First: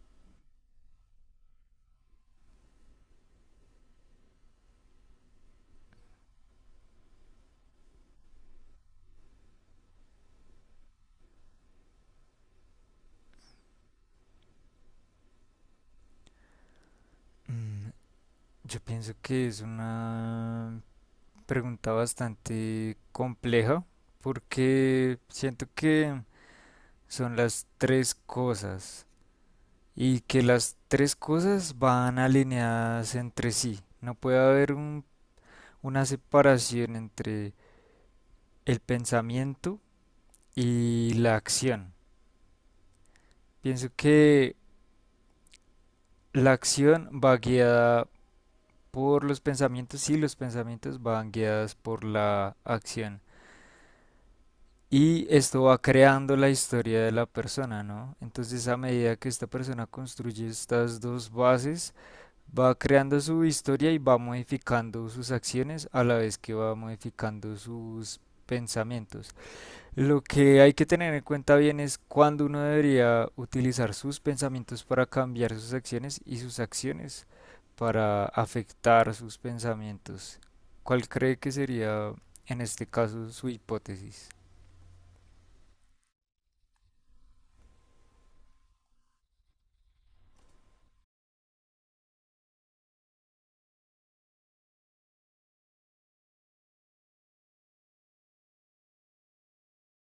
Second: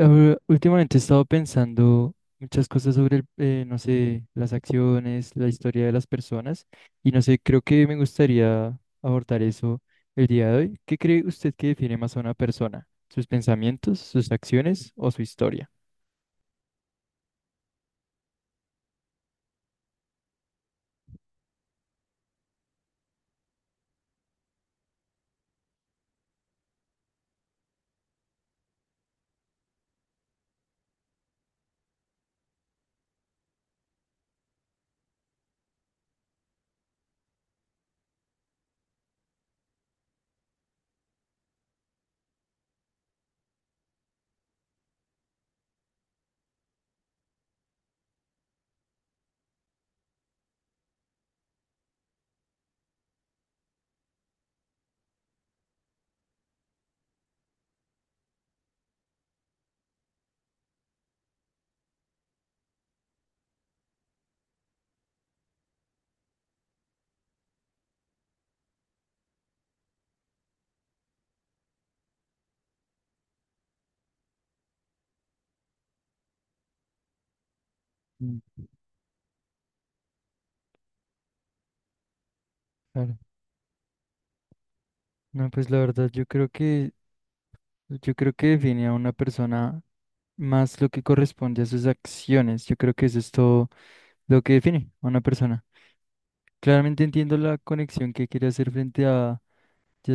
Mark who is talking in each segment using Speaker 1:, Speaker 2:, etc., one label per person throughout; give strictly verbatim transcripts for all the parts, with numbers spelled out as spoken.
Speaker 1: Ahora, Últimamente he estado pensando muchas cosas sobre, el- eh, no sé, las acciones, la historia de las personas y no sé, creo que me gustaría abordar eso el día de hoy. ¿Qué cree usted que define más a una persona? ¿Sus pensamientos, sus acciones o su historia?
Speaker 2: Mm, Yo pienso que es una pregunta bastante compleja porque siento que son las tres cosas y que las tres cosas van alineadas entre sí. No puede haber un- una separación entre el pensamiento y la acción. Pienso que la acción va guiada por los pensamientos y los pensamientos van guiadas por la acción. Y esto va creando la historia de la persona, ¿no? Entonces a medida que esta persona construye estas dos bases, va creando su historia y va modificando sus acciones a la vez que va modificando sus pensamientos. Lo que hay que tener en cuenta bien es cuándo uno debería utilizar sus pensamientos para cambiar sus acciones y sus acciones para
Speaker 1: Mm.
Speaker 2: afectar sus pensamientos. ¿Cuál cree que sería en este
Speaker 1: Claro.
Speaker 2: caso su hipótesis?
Speaker 1: No, pues la verdad, yo creo que, yo creo que define a una persona más lo que corresponde a sus acciones. Yo creo que eso es todo lo que define a una persona. Claramente entiendo la conexión que quiere hacer frente ya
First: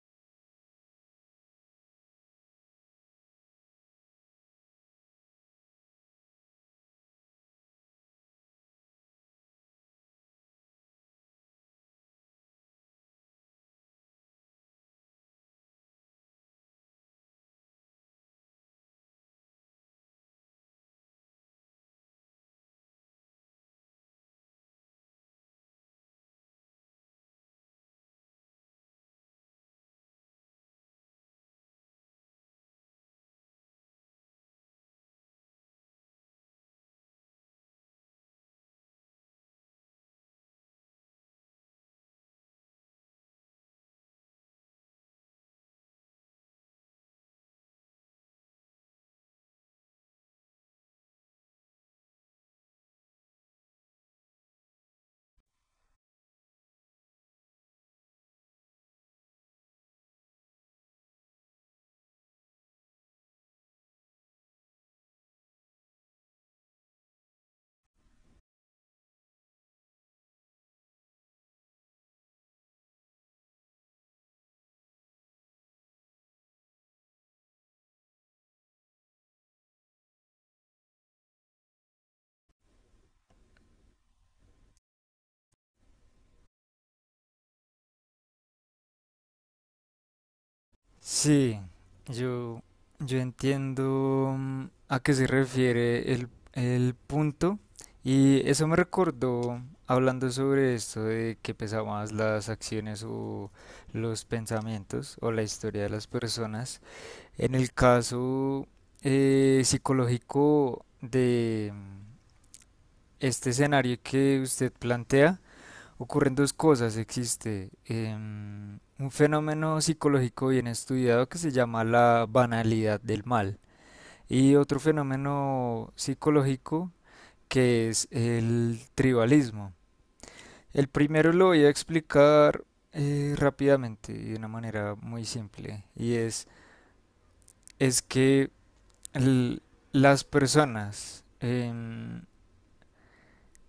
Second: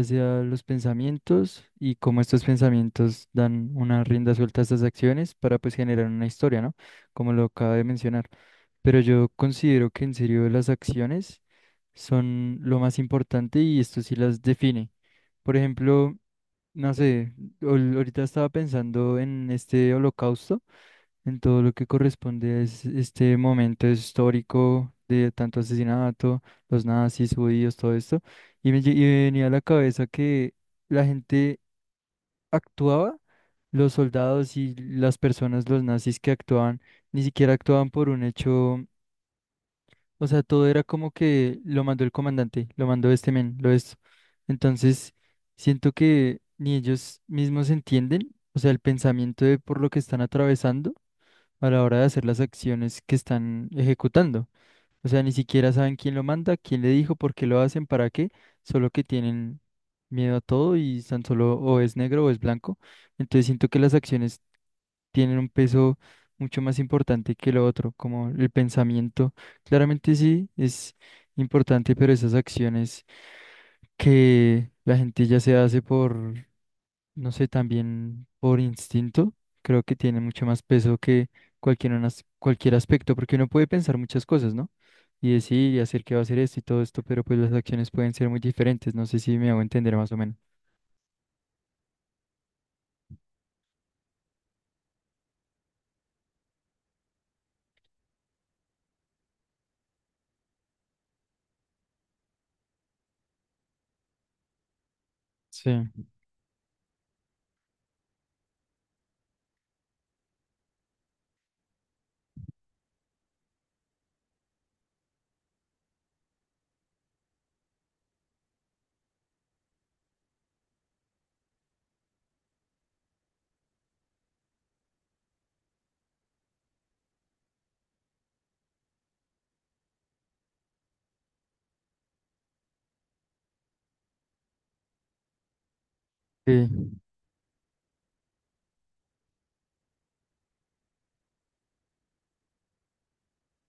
Speaker 1: sea los pensamientos y cómo estos pensamientos dan una rienda suelta a estas acciones para pues generar una historia, ¿no? Como lo acaba de mencionar. Pero yo considero que en serio las acciones son lo más importante y esto sí las define. Por ejemplo, no sé, ahor- ahorita estaba pensando en este holocausto en todo lo que corresponde a es- este momento histórico de tanto asesinato, los nazis, judíos, todo esto. Y me, lle- y me venía a la cabeza que la gente actuaba, los soldados y las personas, los nazis que actuaban, ni siquiera actuaban por un hecho, o sea, todo era como que lo mandó el comandante, lo mandó este men, lo esto. Entonces, siento que ni ellos mismos entienden, o sea, el pensamiento de por lo que están atravesando a la hora de hacer las acciones que están ejecutando. O sea, ni siquiera saben quién lo manda, quién le dijo, por qué lo hacen, para qué, solo que tienen miedo a todo y tan solo o es negro o es blanco. Entonces siento que las acciones tienen un peso mucho más importante que lo otro, como el pensamiento. Claramente sí es importante, pero esas acciones que la gente ya se hace por no sé, también por instinto, creo que tiene mucho más peso que cualquier, unas- cualquier aspecto, porque uno puede pensar muchas cosas, ¿no? Y decir y hacer que va a hacer esto y todo esto, pero pues las acciones pueden ser muy diferentes, no sé si me hago entender más o menos.
Speaker 2: Sí, yo, yo entiendo mm, a qué se refiere el, el punto y eso me recordó hablando sobre esto de que pesa más las acciones o los pensamientos o la
Speaker 1: Sí,
Speaker 2: historia de las personas. En el caso eh, psicológico de mm, este escenario que usted plantea, ocurren dos cosas. Existe em, un fenómeno psicológico bien estudiado que se llama la banalidad del mal y otro fenómeno psicológico que es el tribalismo. El primero lo voy a explicar eh, rápidamente y de una manera muy simple y es,
Speaker 1: sí,
Speaker 2: es que el- las personas em,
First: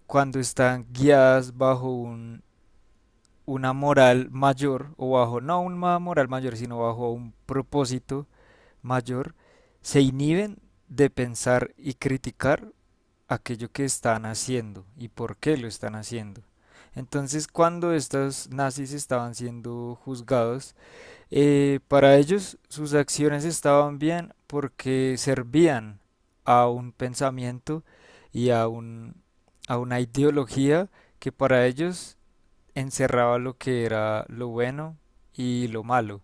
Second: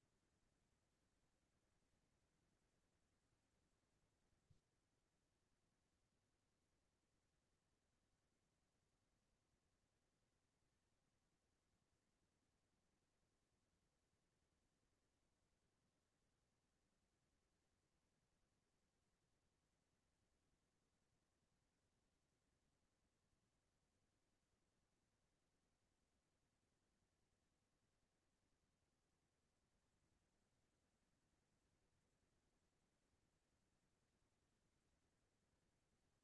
Speaker 2: cuando están guiadas bajo un una moral mayor o bajo, no una moral mayor, sino bajo un propósito mayor, se inhiben de pensar y criticar aquello que están haciendo y por qué lo están haciendo. Entonces, cuando estos nazis estaban siendo juzgados, eh, para ellos sus acciones estaban bien porque servían a un pensamiento y a, un, a una ideología que para ellos encerraba lo que era lo bueno y lo malo.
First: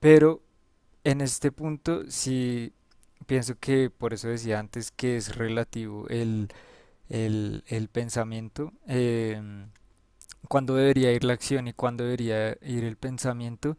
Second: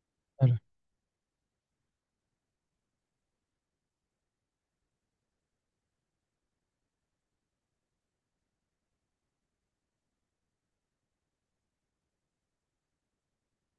Speaker 2: Pero
Speaker 1: claro.
Speaker 2: en este punto sí pienso que por eso decía antes que es relativo el, el, el pensamiento, em, cuándo debería ir la acción y cuándo debería ir el pensamiento.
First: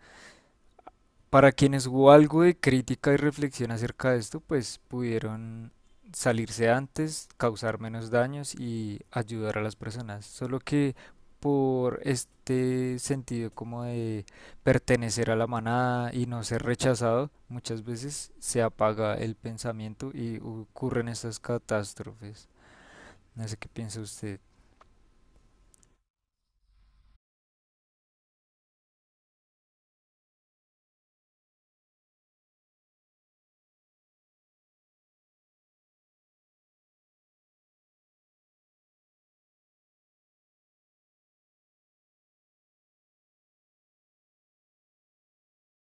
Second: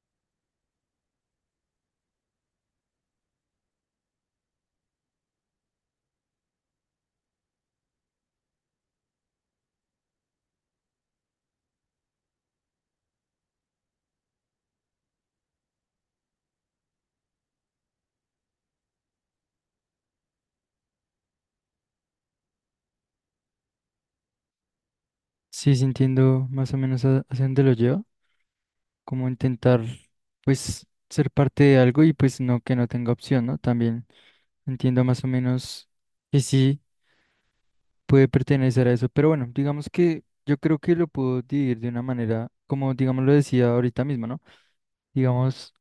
Speaker 2: Para quienes hubo algo de crítica y reflexión acerca de esto, pues pudieron salirse antes, causar menos daños y ayudar a las personas. Solo que por este sentido como de pertenecer a la manada y no ser rechazado, muchas veces se apaga el pensamiento y ocurren estas catástrofes. No sé qué piensa usted.
Speaker 1: Sí, sí entiendo más o menos a- hacia dónde lo lleva, como intentar, pues, ser parte de algo y pues no que no tenga opción, ¿no? También entiendo más o menos que sí. Puede pertenecer a eso. Pero bueno, digamos que yo creo que lo puedo dividir de una manera, como digamos lo decía ahorita mismo, ¿no? Digamos,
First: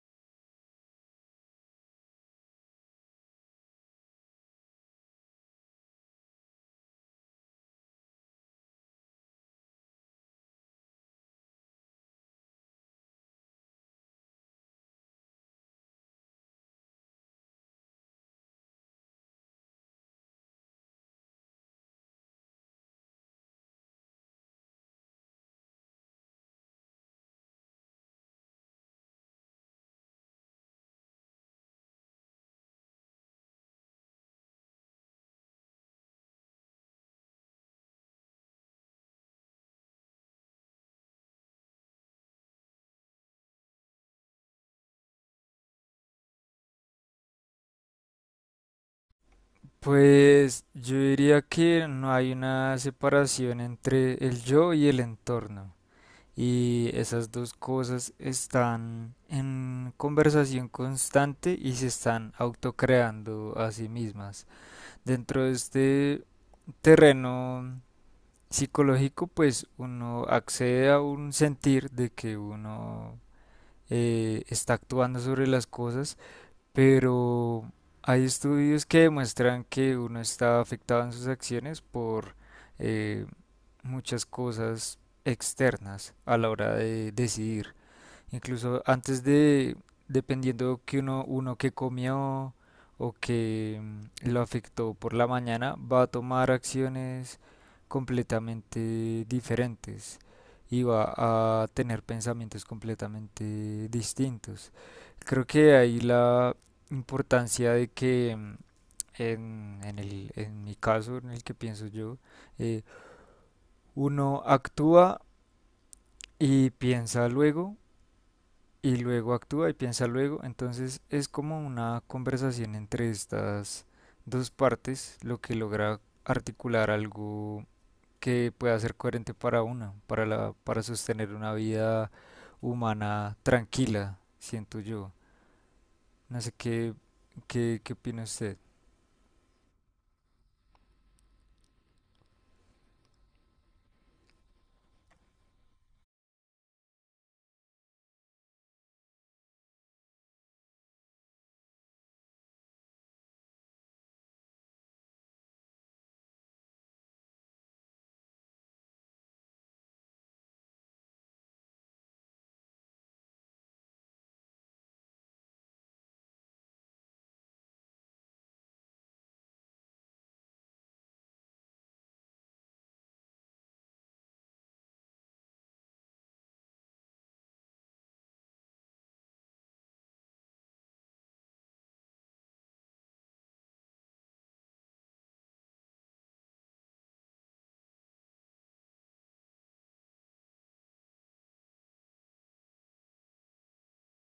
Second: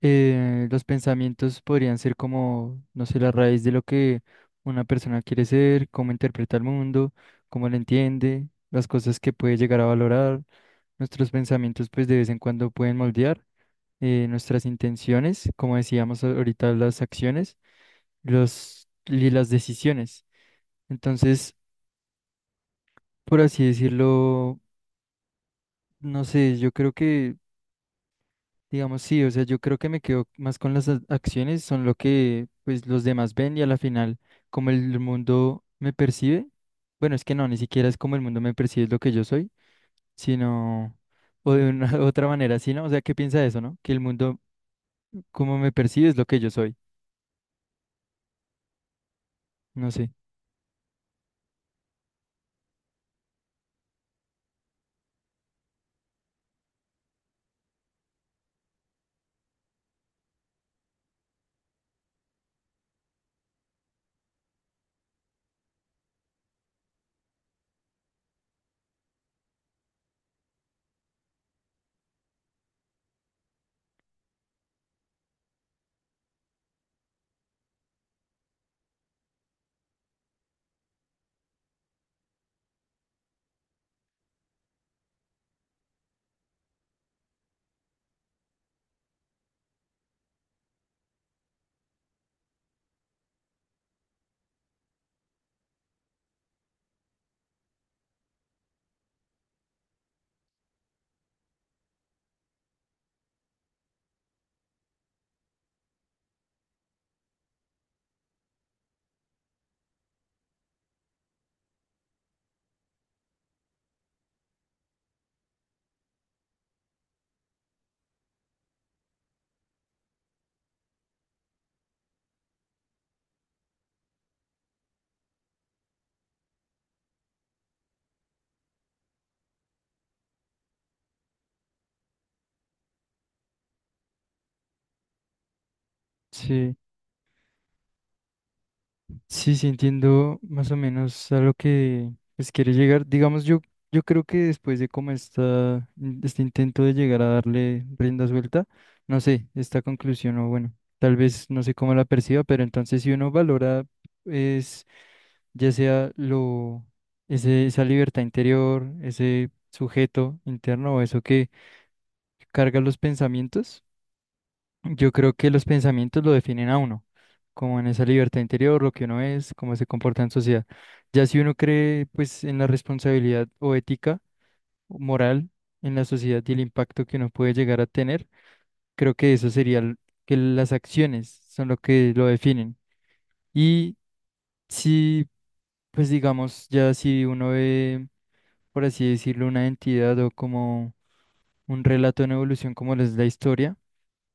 Speaker 1: eh, los pensamientos podrían ser como, no sé, la raíz de lo que una persona quiere ser, cómo interpreta el mundo, cómo lo entiende, las cosas que puede llegar a valorar. Nuestros pensamientos, pues de vez en cuando pueden moldear eh, nuestras intenciones, como decíamos ahorita, las acciones, los, y las decisiones. Entonces, por así decirlo, no sé, yo creo que, digamos, sí, o sea, yo creo que me quedo más con las a- acciones, son lo que pues los demás ven y a la final, como el mundo me percibe, bueno, es que no, ni siquiera es como el mundo me percibe, es lo que yo soy, sino, o de una otra manera, sino, o sea, ¿qué piensa de eso, no? Que el mundo como me percibe es lo que yo soy, no sé.
Speaker 2: Pues yo diría que no hay una separación entre el yo y el entorno. Y esas dos cosas están en conversación constante y se están autocreando a sí mismas. Dentro de este terreno psicológico, pues uno accede a un sentir de que uno eh, está actuando sobre las cosas, pero hay estudios que demuestran que uno está afectado en sus acciones por eh, muchas cosas externas a la hora de decidir. Incluso antes de, dependiendo que uno, uno que comió o que mm, lo afectó por la mañana, va a tomar acciones completamente diferentes y va a tener pensamientos completamente distintos. Creo que ahí la importancia de que mm, en, en el- en mi caso, en el que pienso yo, eh, uno actúa y piensa luego y luego actúa y piensa luego. Entonces es como una conversación entre estas dos partes lo que logra articular algo que pueda ser coherente para una, para la, para sostener una vida humana tranquila, siento yo. No sé
Speaker 1: Sí.
Speaker 2: qué, qué, qué opina usted.
Speaker 1: Sí, sí, entiendo más o menos a lo que pues, quiere llegar. Digamos, yo, yo creo que después de como esta, in- este intento de llegar a darle rienda suelta, no sé, esta conclusión, o bueno, tal vez no sé cómo la perciba, pero entonces si uno valora, es ya sea lo, ese, esa libertad interior, ese sujeto interno o eso que carga los pensamientos. Yo creo que los pensamientos lo definen a uno, como en esa libertad interior, lo que uno es, cómo se comporta en sociedad. Ya si uno cree pues en la responsabilidad o ética o moral en la sociedad y el impacto que uno puede llegar a tener, creo que eso sería l- que las acciones son lo que lo definen. Y si pues digamos ya si uno ve, por así decirlo, una entidad o como un relato en evolución como lo es la historia.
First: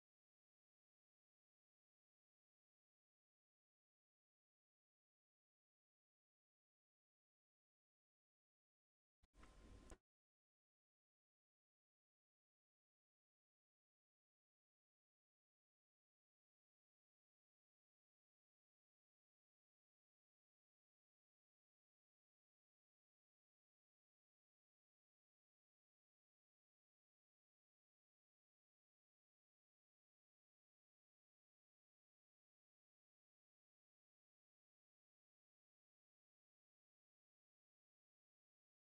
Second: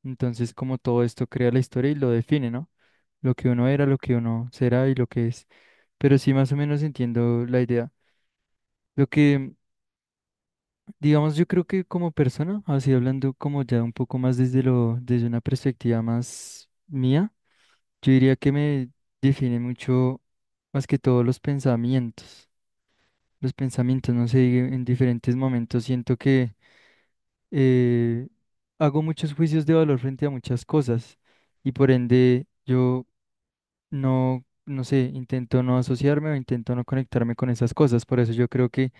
Speaker 1: Entonces, como todo esto crea la historia y lo define, ¿no? Lo que uno era, lo que uno será y lo que es. Pero sí, más o menos entiendo la idea. Lo que, digamos, yo creo que como persona, así hablando como ya un poco más desde lo, desde una perspectiva más mía, yo diría que me define mucho más que todo los pensamientos. Los pensamientos, no sé, en diferentes momentos siento que eh, hago muchos juicios de valor frente a muchas cosas y por ende yo no, no sé, intento no asociarme o intento no conectarme con esas cosas. Por eso yo creo que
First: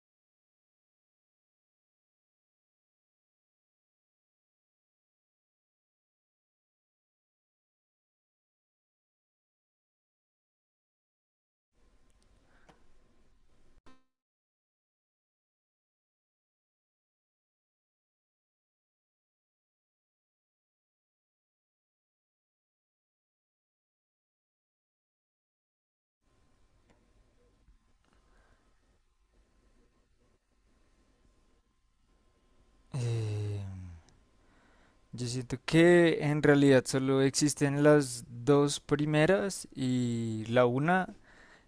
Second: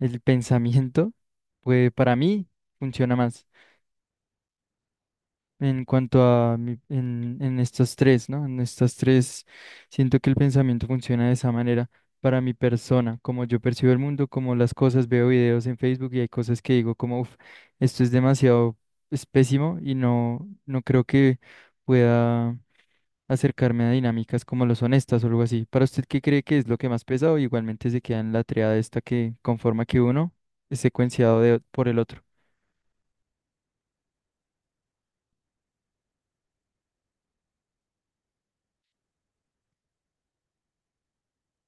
Speaker 1: el pensamiento, pues para mí, funciona más en cuanto a mi- en, en estas tres, ¿no? En estas tres, siento que el pensamiento funciona de esa manera para mi persona, como yo percibo el mundo, como las cosas, veo videos en Facebook y hay cosas que digo como, uff, esto es demasiado, es pésimo y no, no creo que pueda acercarme a dinámicas como lo son estas o algo así. ¿Para usted qué cree que es lo que más pesa o igualmente se queda en la triada esta que conforma que uno es secuenciado de, por el otro?
Speaker 2: Yo siento que en realidad solo existen las dos primeras y la una.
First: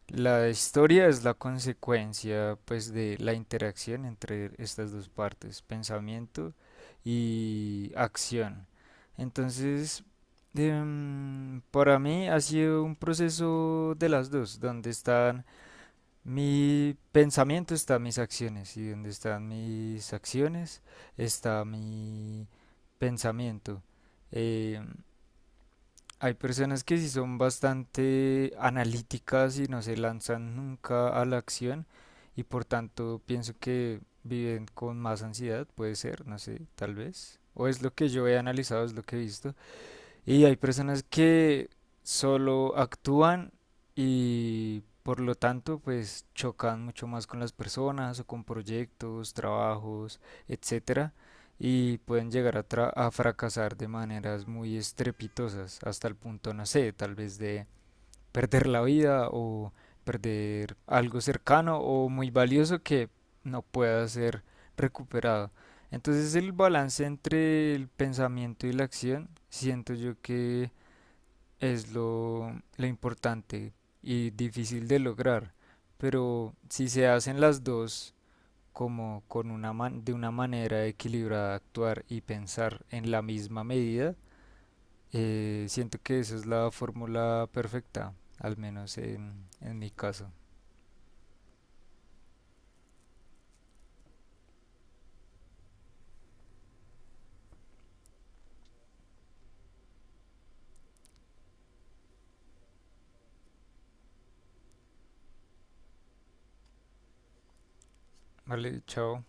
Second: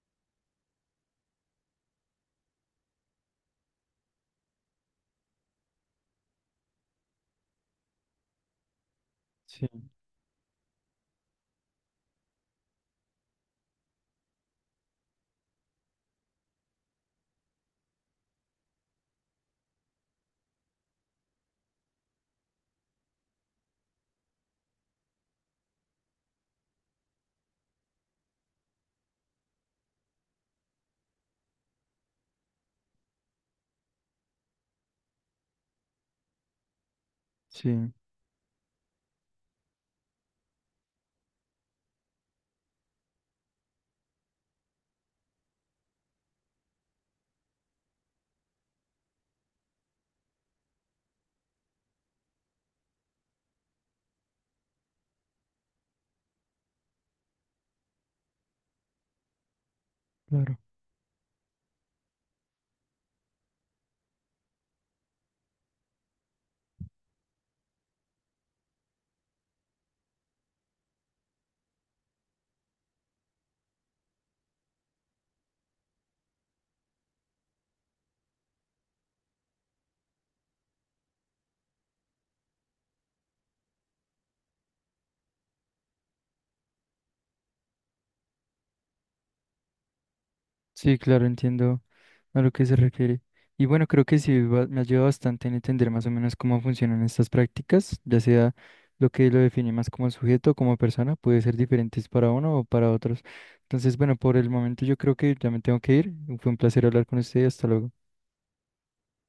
Speaker 2: La historia es la consecuencia, pues, de la interacción entre estas dos partes, pensamiento y acción.
Speaker 1: Sí,
Speaker 2: Entonces, em, para mí ha sido un proceso de las dos, donde están mi pensamiento, están mis acciones, y donde están mis acciones, está mi pensamiento. Em, Hay personas que sí son bastante analíticas y no se lanzan nunca a la acción y por tanto pienso que viven con más ansiedad, puede ser, no sé, tal vez. O es
Speaker 1: sí,
Speaker 2: lo que yo he analizado, es lo que he visto. Y hay personas que solo actúan y por lo tanto pues chocan mucho más con las personas o con proyectos, trabajos, etcétera, y pueden llegar a, tra- a fracasar de maneras muy estrepitosas hasta el punto, no sé, tal vez de perder la vida o
Speaker 1: claro.
Speaker 2: perder algo cercano o muy valioso que no pueda ser recuperado. Entonces el balance entre el pensamiento y la acción siento yo que es lo, lo importante y difícil de lograr. Pero si se hacen las dos como con una man- de una manera equilibrada actuar y pensar en la misma medida, eh, siento que esa es la fórmula perfecta, al menos en, en mi caso.
Speaker 1: Sí, claro, entiendo a lo que se refiere. Y bueno, creo que sí va- me ayuda bastante en entender más o menos cómo funcionan estas prácticas, ya sea lo que lo define más como sujeto o como persona, puede ser diferentes para uno o para otros. Entonces, bueno, por el momento yo creo que ya me tengo que ir. Fue un placer hablar con usted, hasta luego.
Speaker 2: Vale, chao.